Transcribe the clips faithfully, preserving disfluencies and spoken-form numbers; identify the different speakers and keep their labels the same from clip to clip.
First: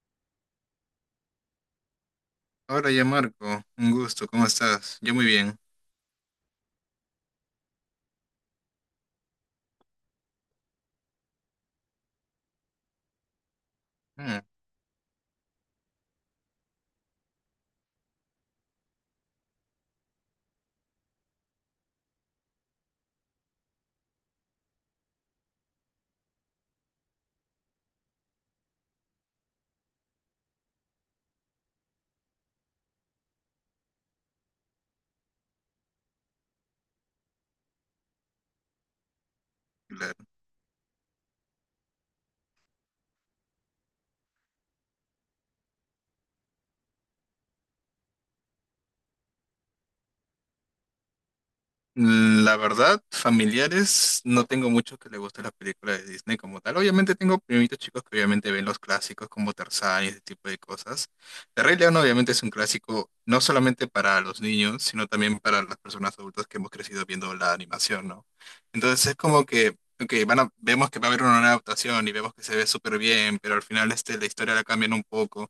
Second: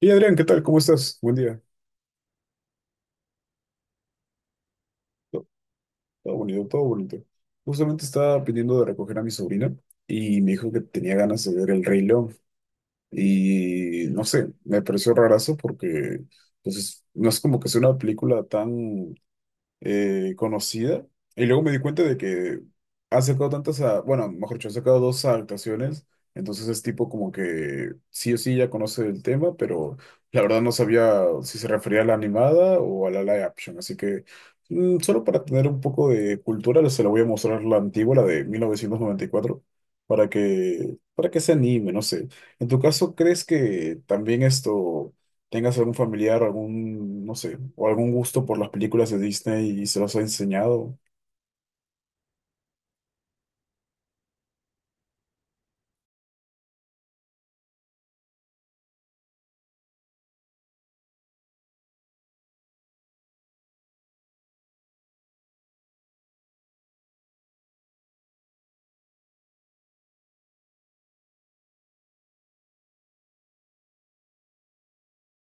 Speaker 1: Y Adrián, ¿qué tal? ¿Cómo estás? Buen día.
Speaker 2: Ahora ya Marco, un gusto, ¿cómo estás? Yo muy
Speaker 1: To-
Speaker 2: bien.
Speaker 1: Todo bonito, todo bonito. Justamente estaba pidiendo de recoger a mi sobrina y me dijo que tenía ganas de ver El Rey León. Y no
Speaker 2: Mm,
Speaker 1: sé, me pareció rarazo porque pues, es- no es como que sea una película tan eh, conocida. Y luego me di cuenta de que ha sacado tantas, a- bueno, mejor dicho, ha sacado dos adaptaciones. Entonces es tipo como que sí o sí ya conoce el tema, pero la verdad no sabía si se refería a la animada o a la live action. Así que mm, solo para tener un poco de cultura, se la voy a mostrar la antigua, la de mil novecientos noventa y cuatro
Speaker 2: claro.
Speaker 1: para que, para que se anime, no sé. En tu caso, ¿crees que también esto tengas algún familiar, algún, no sé, o algún gusto por las películas de Disney y se los ha enseñado.
Speaker 2: La verdad, familiares, no tengo muchos que les gusten las películas de Disney como tal. Obviamente tengo primitos chicos que obviamente ven los clásicos como Tarzán y ese tipo de cosas. El Rey León obviamente es un clásico no solamente para los niños, sino también para las personas adultas que hemos crecido viendo la animación, ¿no? Entonces es como que, ok, van a- vemos que va a haber una nueva adaptación y vemos que se ve súper bien, pero al final este, la historia la cambian un poco.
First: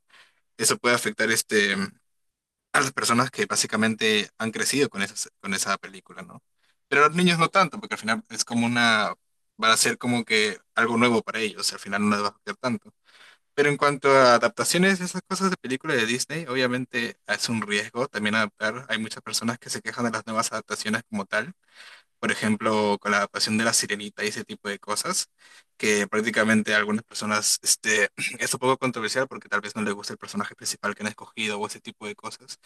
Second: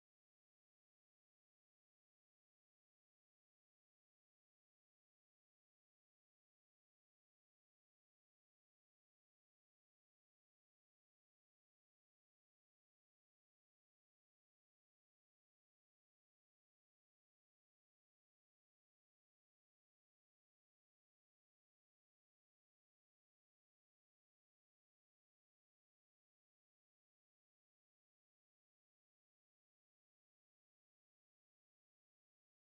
Speaker 2: Eso puede afectar este a las personas que básicamente han crecido con esas, con esa película, ¿no? Pero a los niños no tanto, porque al final es como una, va a ser como que algo nuevo para ellos, al final no les va a afectar tanto. Pero en cuanto a adaptaciones, esas cosas de películas de Disney, obviamente es un riesgo también adaptar. Hay muchas personas que se quejan de las nuevas adaptaciones como tal, por ejemplo, con la adaptación de La Sirenita y ese tipo de cosas, que prácticamente a algunas personas este, es un poco controversial porque tal vez no les gusta el personaje principal que han escogido o ese tipo de cosas.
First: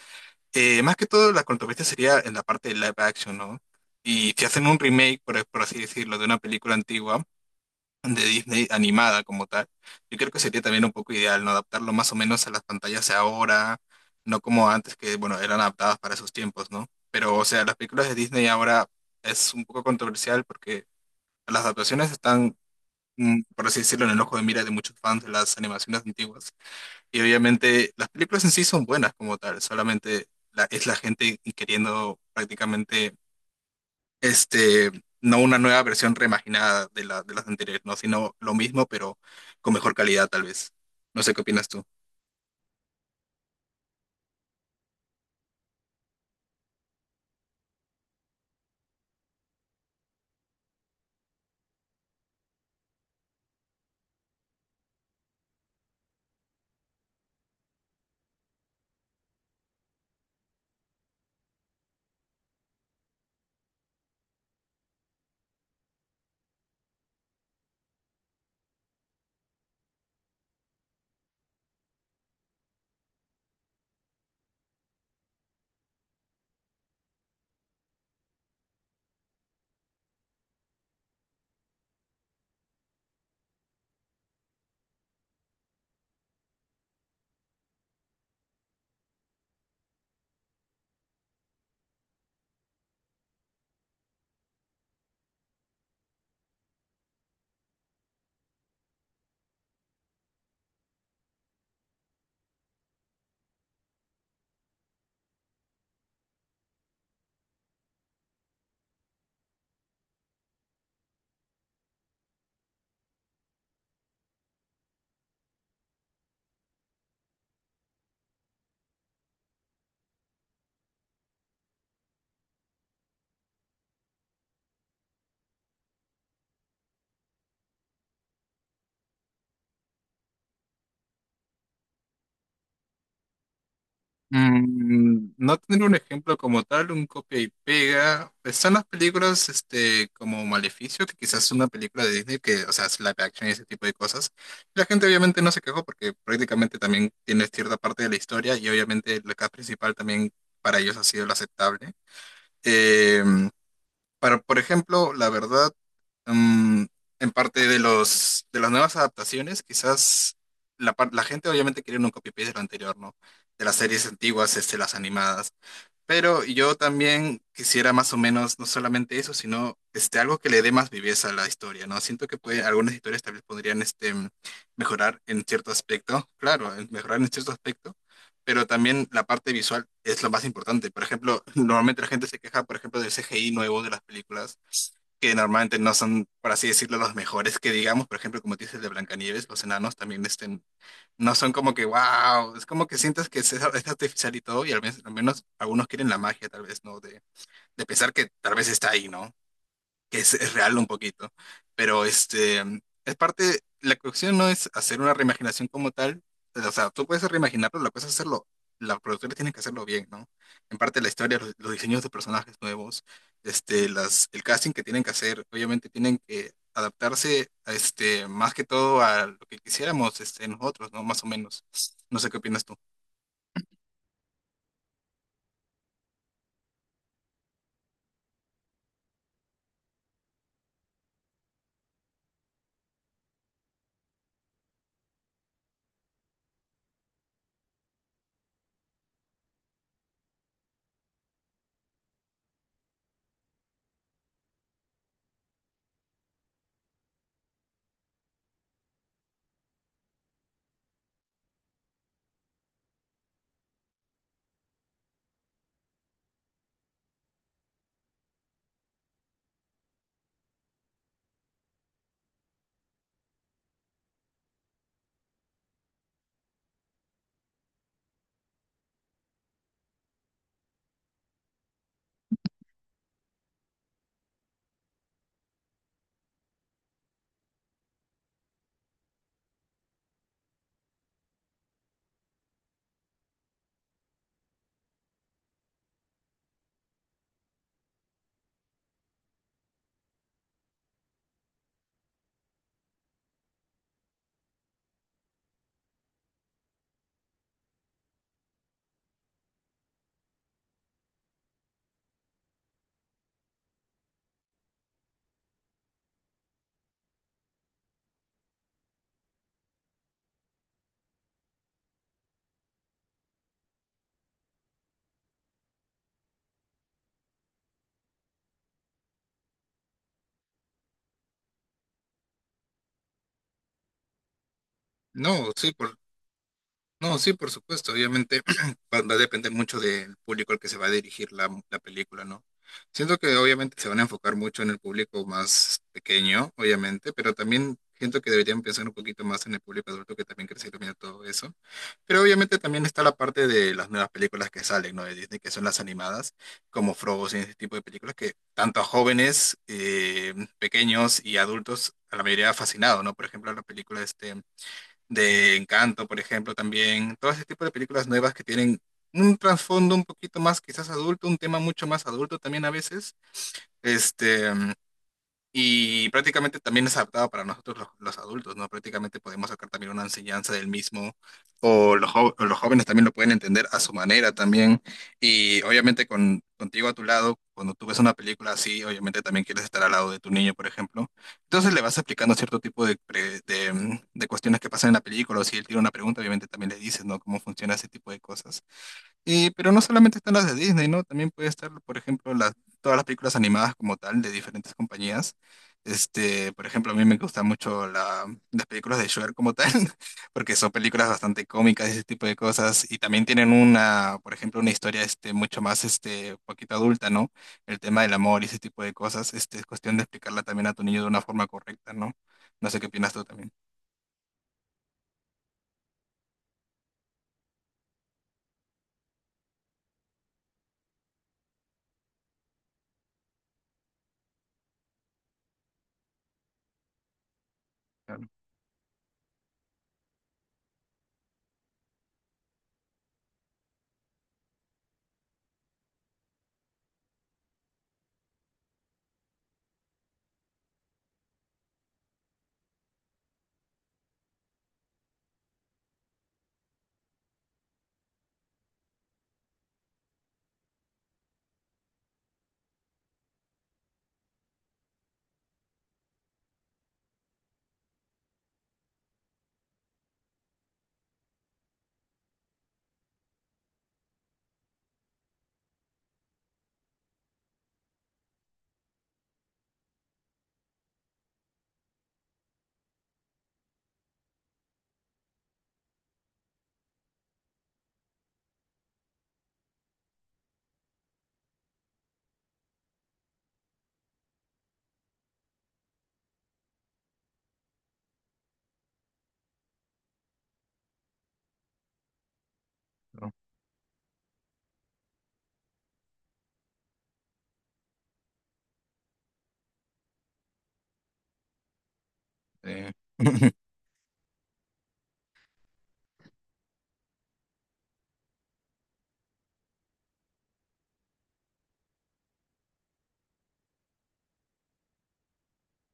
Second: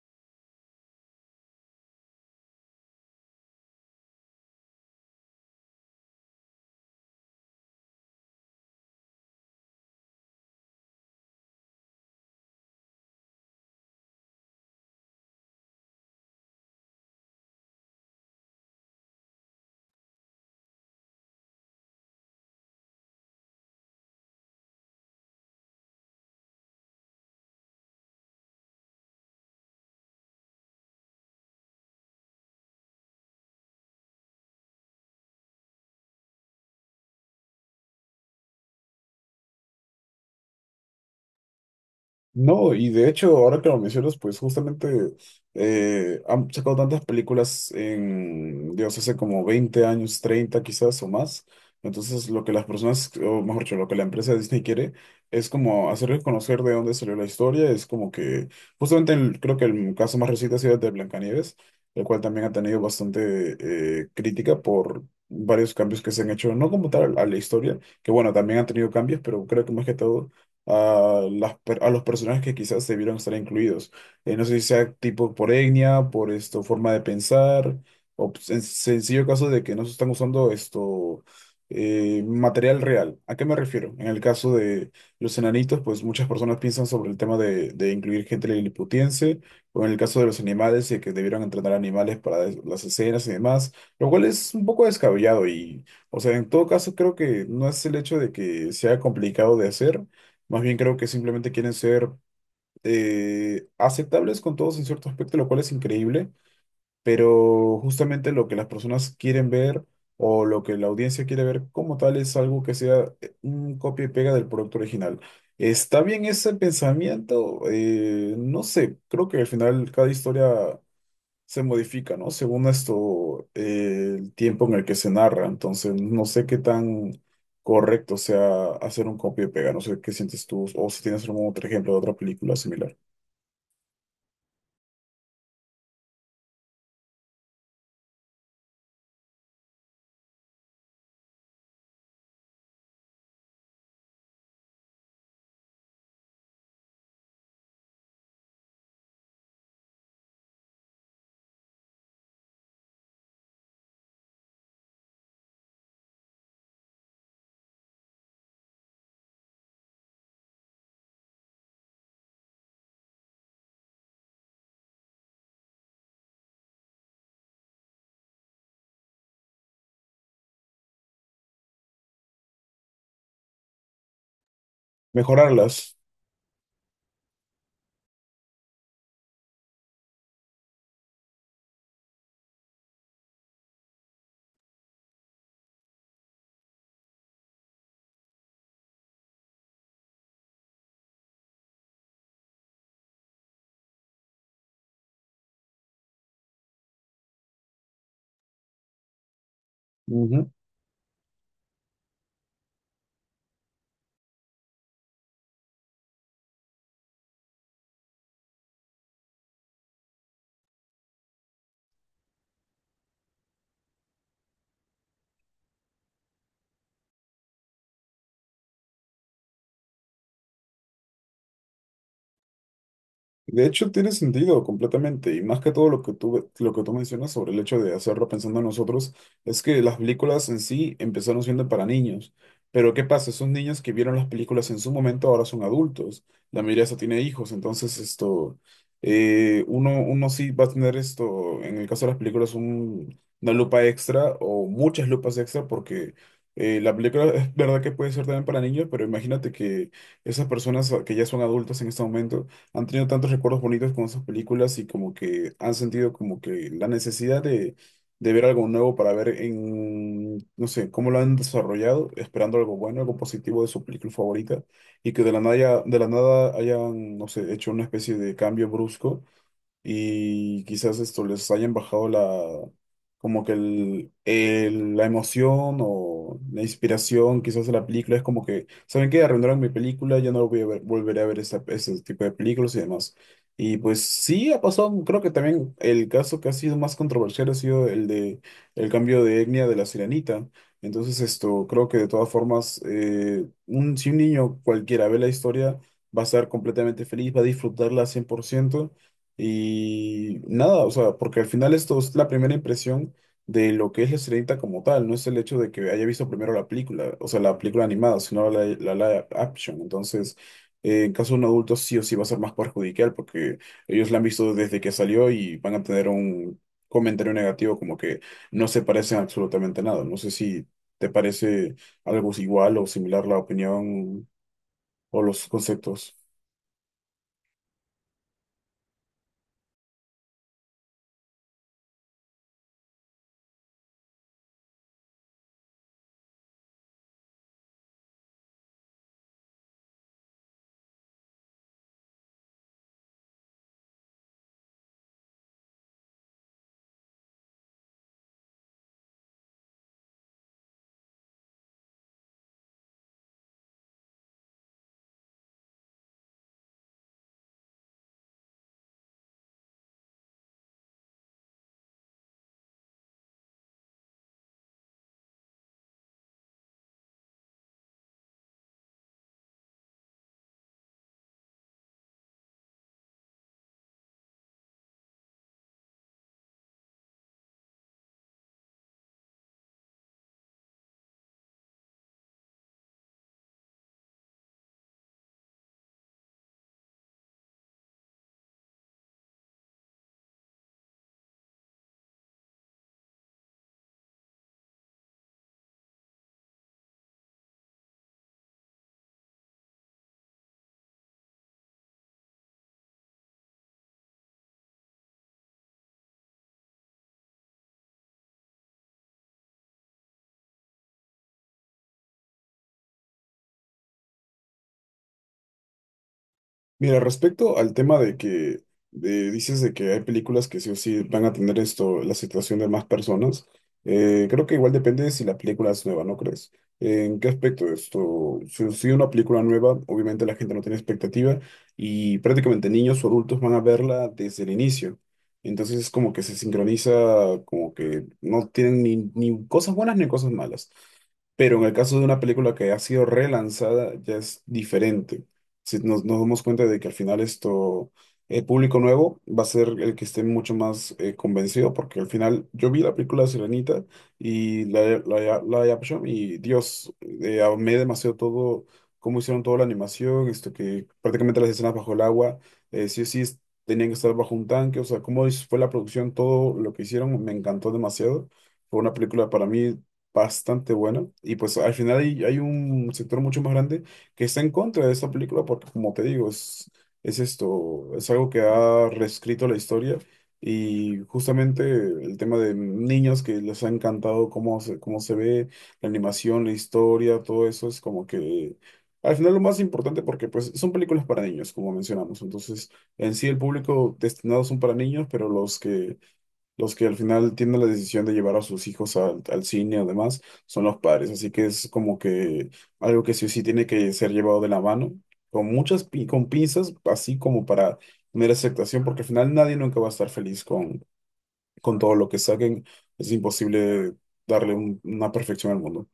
Speaker 2: Eh, más que todo, la controversia sería en la parte de live action, ¿no? Y si hacen un remake, por, por así decirlo, de una película antigua de Disney animada como tal, yo creo que sería también un poco ideal, ¿no? Adaptarlo más o menos a las pantallas de ahora, no como antes que, bueno, eran adaptadas para sus tiempos, ¿no? Pero, o sea, las películas de Disney ahora es un poco controversial porque las adaptaciones están, mm, por así decirlo, en el ojo de mira de muchos fans de las animaciones antiguas. Y obviamente las películas en sí son buenas como tal, solamente la- es la gente queriendo prácticamente, este, no una nueva versión reimaginada de la, de las anteriores, no, sino lo mismo, pero con mejor calidad tal vez. No sé qué opinas tú.
Speaker 1: No, y de hecho, ahora que lo mencionas, pues justamente eh, han sacado tantas películas en, Dios, hace como veinte años, treinta quizás o más. Entonces, lo que las personas, o mejor dicho, lo que la empresa de Disney quiere es como hacerles conocer de dónde salió la historia. Es como que, justamente el- creo que el caso más reciente ha sido el de Blancanieves, el cual también ha tenido bastante eh, crítica por varios cambios que se han hecho, no como tal a la historia, que bueno, también han tenido cambios, pero creo que más que todo a, las, per- a los personajes que quizás debieron estar incluidos. Eh, no sé si sea tipo por etnia, por esto, forma de pensar, o p- en sencillo caso de que no se están usando esto, eh, material real. ¿A qué me refiero? En el caso de los enanitos, pues muchas personas piensan sobre el tema de, de incluir gente liliputiense, o en el caso de los animales, y que debieron entrenar animales para es- las escenas y demás, lo cual es un poco descabellado y... O sea, en todo caso, creo que no es el hecho de que sea complicado de hacer, más bien creo que simplemente quieren ser eh, aceptables con todos en cierto aspecto, lo cual es increíble, pero justamente lo que las personas quieren ver o lo que la audiencia quiere ver como tal es algo que sea eh, un copia y pega del producto original. ¿Está bien ese pensamiento? Eh, no sé, creo que al final cada historia se modifica, ¿no? Según esto, eh, el tiempo en el que se narra. Entonces, no sé qué tan correcto sea hacer un copia y pega. No sé qué sientes tú o si tienes algún otro ejemplo de otra película similar.
Speaker 2: Mm, no tener un ejemplo como tal, un copia y pega. Están las películas este, como Maleficio, que quizás es una película de Disney que, o sea, es live action y ese tipo de cosas. La gente obviamente no se quejó porque prácticamente también tiene cierta parte de la historia y obviamente la cast principal también para ellos ha sido la aceptable. Em, pero, por ejemplo, la verdad, mm, en parte de los de las nuevas adaptaciones, quizás la, par- la gente obviamente quería un copy-paste de lo anterior, ¿no? De las series antiguas, este, las animadas. Pero yo también quisiera más o menos, no solamente eso, sino este, algo que le dé más viveza a la historia, ¿no? Siento que puede, algunas historias tal vez podrían este, mejorar en cierto
Speaker 1: Mejorarlas.
Speaker 2: aspecto, claro, en- mejorar en cierto aspecto, pero también la parte visual es lo más importante. Por ejemplo, normalmente la gente se queja, por ejemplo, del C G I nuevo de las películas, que normalmente no son, por así decirlo, los mejores que digamos, por ejemplo, como dices de Blancanieves, los enanos también este, no son como que, wow, es como que sientes que es, es artificial y todo, y al menos, al menos algunos quieren la magia, tal vez, ¿no? De, de pensar que tal vez está ahí, ¿no? Que es, es real un poquito. Pero este, es parte, la cuestión no es hacer una reimaginación como tal, o sea, tú puedes reimaginarlo, la cosa es hacerlo, los productores tienen que hacerlo bien, ¿no? En parte la historia, los, los diseños de personajes nuevos, este, las, el casting que tienen que hacer, obviamente tienen que adaptarse a este, más que todo a lo que quisiéramos este, nosotros, ¿no? Más o menos. No sé qué opinas tú.
Speaker 1: De hecho, tiene sentido completamente, y más que todo lo que tú, lo que tú mencionas sobre el hecho de hacerlo pensando en nosotros, es que las películas en sí empezaron siendo para niños, pero ¿qué pasa? Esos niños que vieron las películas en su momento ahora son adultos, la mayoría ya tiene hijos, entonces esto, eh, uno, uno sí va a tener esto, en el caso de las películas, un- una lupa extra o muchas lupas extra porque... eh, la película es verdad que puede ser también para niños, pero imagínate que esas personas que ya son adultas en este momento han tenido tantos recuerdos bonitos con esas películas y como que han sentido como que la necesidad de, de ver algo nuevo para ver en, no sé, cómo lo han desarrollado, esperando algo bueno, algo positivo de su película favorita y que de la nada, de la nada hayan, no sé, hecho una especie de cambio brusco y quizás esto les hayan bajado la, como que el, el- la emoción o la inspiración quizás de la película, es como que, ¿saben qué? Arruinaron mi película, ya no voy a ver- volveré a ver esa- ese tipo de películas y demás. Y pues sí, ha pasado, creo que también el caso que ha sido más controversial ha sido el de el cambio de etnia de la sirenita. Entonces esto, creo que de todas formas, eh, un, si un niño cualquiera ve la historia, va a estar completamente feliz, va a disfrutarla al cien por ciento y nada, o sea, porque al final esto es la primera impresión de lo que es la Sirenita como tal, no es el hecho de que haya visto primero la película, o sea, la película animada, sino la, la live action. Entonces, eh, en caso de un adulto sí o sí va a ser más perjudicial porque ellos la han visto desde que salió y van a tener un comentario negativo como que no se parecen absolutamente nada. No sé si te parece algo igual o similar la opinión o los
Speaker 2: No, sí, por,
Speaker 1: conceptos.
Speaker 2: No, sí, por supuesto. Obviamente va, va a depender mucho del público al que se va a dirigir la, la película, ¿no? Siento que obviamente se van a enfocar mucho en el público más pequeño, obviamente, pero también siento que deberían pensar un poquito más en el público adulto que también crece viendo todo eso. Pero obviamente también está la parte de las nuevas películas que salen, ¿no? De Disney, que son las animadas, como Frozen, ese tipo de películas que tanto a jóvenes, eh, pequeños y adultos, a la mayoría ha fascinado, ¿no? Por ejemplo, la película este de Encanto, por ejemplo, también, todo ese tipo de películas nuevas que tienen un trasfondo un poquito más quizás adulto, un tema mucho más adulto también a veces, este, y prácticamente también es adaptado para nosotros los, los adultos, ¿no? Prácticamente podemos sacar también una enseñanza del mismo, o los, jo- o los jóvenes también lo pueden entender a su manera también. Y obviamente con, contigo a tu lado, cuando tú ves una película así, obviamente también quieres estar al lado de tu niño, por ejemplo. Entonces le vas explicando cierto tipo de, pre- de, mm, de cuestiones que pasan en la película, o si él tiene una pregunta, obviamente también le dices, ¿no? Cómo funciona ese tipo de cosas. Y, pero no solamente están las de Disney, ¿no? También puede estar, por ejemplo, las, todas las películas animadas como tal de diferentes compañías. Este, por ejemplo, a mí me gustan mucho la- las películas de Shrek como tal, porque son películas bastante cómicas y ese tipo de cosas. Y también tienen una, por ejemplo, una historia este, mucho más este, poquito adulta, ¿no? El tema del amor y ese tipo de cosas. Este, es cuestión de explicarla también a tu niño de una forma correcta, ¿no? No sé qué opinas tú también.
Speaker 1: Mira, respecto al tema de que de- dices de que hay películas que sí o sí van a tener esto, la situación de más personas, eh, creo que igual depende de si la película es nueva, ¿no crees? ¿En qué aspecto
Speaker 2: Claro,
Speaker 1: esto? Si, si una película nueva, obviamente la gente no tiene expectativa y prácticamente niños o adultos van a verla desde el inicio. Entonces es como que se sincroniza, como que no tienen ni, ni cosas buenas ni cosas malas. Pero en el caso de una película que ha sido relanzada, ya es diferente si nos, nos damos cuenta de que al final esto, el público nuevo va a ser el que esté mucho más eh, convencido, porque al final yo vi la película de Sirenita y la, la, la live action y Dios, eh, amé demasiado todo, cómo hicieron toda la animación, esto que prácticamente las escenas bajo el agua, eh, sí o sí es- tenían que estar bajo un tanque, o sea, cómo es- fue la producción, todo lo que hicieron, me encantó demasiado. Fue una película para mí bastante buena y pues al final hay, hay un sector mucho más grande que está en contra de esta película porque, como te digo, es, es esto, es algo que ha reescrito la historia y justamente el tema de niños que les ha encantado cómo se, cómo se ve, la animación, la historia, todo eso es como que... Al final lo más importante porque pues son películas para niños, como mencionamos. Entonces, en sí
Speaker 2: pero,
Speaker 1: el público destinado son para niños, pero los que los que al final tienen la decisión de llevar a sus hijos al, al cine además son los padres, así que es como que
Speaker 2: eh,
Speaker 1: algo que sí o sí tiene que ser llevado de la mano, con muchas pi- con pinzas, así como para tener aceptación, porque al final nadie nunca va a estar feliz con, con todo lo que saquen, es imposible darle un- una perfección al mundo.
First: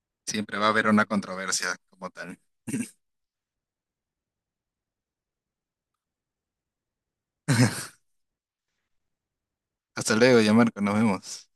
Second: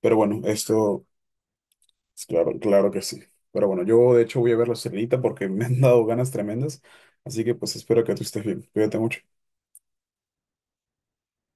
Speaker 1: Pero bueno,
Speaker 2: siempre va a haber una
Speaker 1: esto,
Speaker 2: controversia como
Speaker 1: es
Speaker 2: tal.
Speaker 1: claro, claro que sí. Pero bueno, yo de hecho voy a ver la celita porque me han dado ganas tremendas, así que pues espero que tú estés bien, cuídate mucho.
Speaker 2: Hasta luego, ya Marco, nos vemos.